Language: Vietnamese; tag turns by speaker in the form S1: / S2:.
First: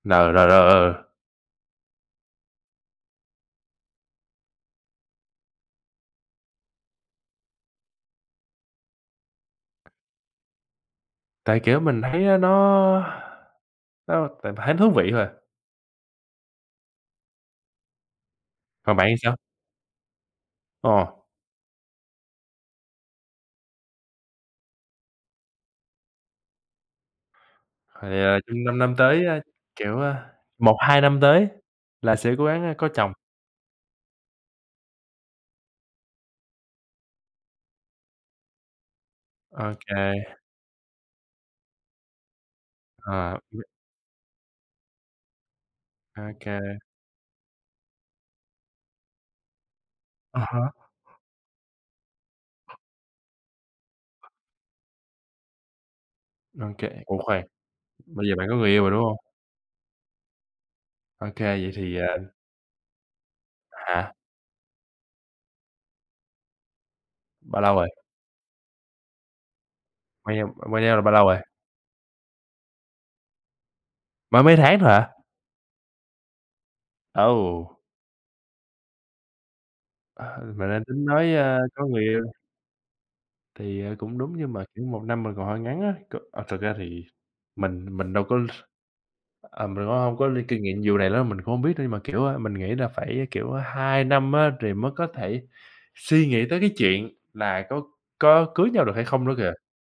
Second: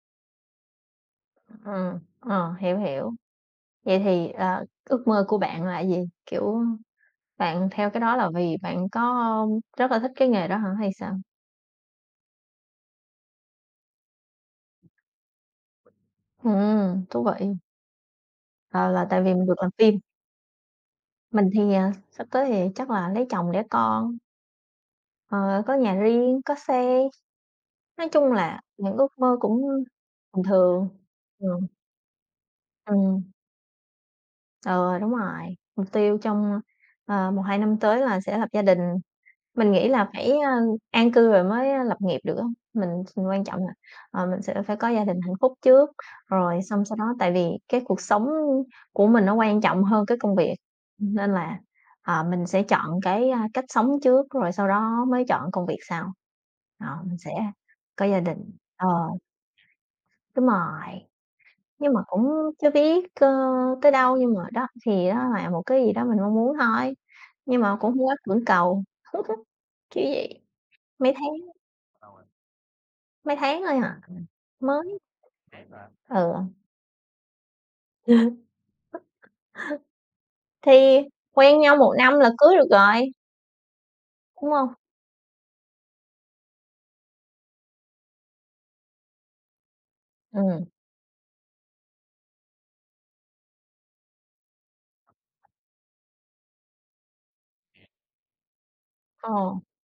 S1: Nờ rồi rồi ờ.
S2: Ờ, ờ, hiểu, hiểu. Vậy thì, ờ, ước mơ của bạn là gì? Kiểu, bạn theo cái đó là vì bạn có rất là thích cái nghề đó hả hay sao?
S1: Tại, kiểu, mình thấy á, nó nó tại mình thấy nó thú vị thôi à.
S2: Ừm, thú vị. Ờ,
S1: Còn
S2: là
S1: bạn thì
S2: tại vì
S1: sao?
S2: mình được làm phim?
S1: Ờ.
S2: Mình thì, ờ, sắp tới thì chắc là lấy chồng đẻ con. Ờ, có nhà riêng, có xe,
S1: Thì,
S2: nói chung
S1: ờ,
S2: là
S1: trong 5 năm
S2: những ước
S1: tới
S2: mơ
S1: á,
S2: cũng
S1: kiểu, ơ,
S2: bình
S1: một
S2: thường.
S1: hai năm tới
S2: Ừm.
S1: là sẽ cố gắng, a, có chồng.
S2: Ừm. Ừ, đúng rồi, mục tiêu trong, ờ, 1-2 năm tới là sẽ lập gia đình.
S1: Ô
S2: Mình nghĩ là
S1: kê.
S2: phải, a, an cư rồi mới, a, lập nghiệp được á. Mình s
S1: Ờ,
S2: quan trọng
S1: ừm.
S2: là, ờ, mình sẽ phải có gia đình hạnh phúc trước,
S1: Ô
S2: rồi
S1: kê.
S2: xong sau đó tại vì cái cuộc sống của mình nó quan trọng hơn cái công
S1: À
S2: việc
S1: há.
S2: nên là, ờ, mình sẽ chọn cái, a, cách sống trước rồi sau đó mới chọn công việc sau.
S1: OK,
S2: Ờ, mình
S1: ủa
S2: sẽ
S1: khoan,
S2: có gia
S1: bây giờ
S2: đình
S1: bạn có người yêu
S2: ờ,
S1: rồi, đúng không?
S2: đúng rồi,
S1: Ô kê, vậy
S2: nhưng
S1: thì,
S2: mà cũng
S1: ờ
S2: chưa biết, cơ, tới
S1: Hả?
S2: đâu, nhưng mà, đó, thì đó là một cái gì đó mình mong muốn thôi, nhưng
S1: Bao lâu
S2: mà
S1: rồi?
S2: cũng hông có cưỡng cầu, kiểu
S1: Quen
S2: vậy.
S1: nhau quen nhau được bao
S2: Mấy
S1: lâu
S2: tháng
S1: rồi?
S2: mấy tháng thôi à,
S1: Mới mấy tháng thôi
S2: mới.
S1: hả?
S2: Ừ.
S1: Ồ! Ừ, mình đang
S2: Thì
S1: tính nói, ơ,
S2: quen nhau
S1: có
S2: 1
S1: người
S2: năm là
S1: yêu.
S2: cưới được rồi.
S1: Thì, ờ, cũng đúng,
S2: Đúng
S1: nhưng mà,
S2: không?
S1: kiểu, 1 năm mình còn hơi ngắn á. C ờ, thực ra thì mình mình đâu có ờ, mình cũng hông có linh kinh
S2: Ừm.
S1: nghiệm vụ này nữa, mình cũng hông biết, nhưng mà kiểu, ơ, mình nghĩ là phải, kiểu, 2 năm á, thì mới có thể suy nghĩ tới cái chuyện là có có cưới nhau được hay không nữa kìa.
S2: Ờ.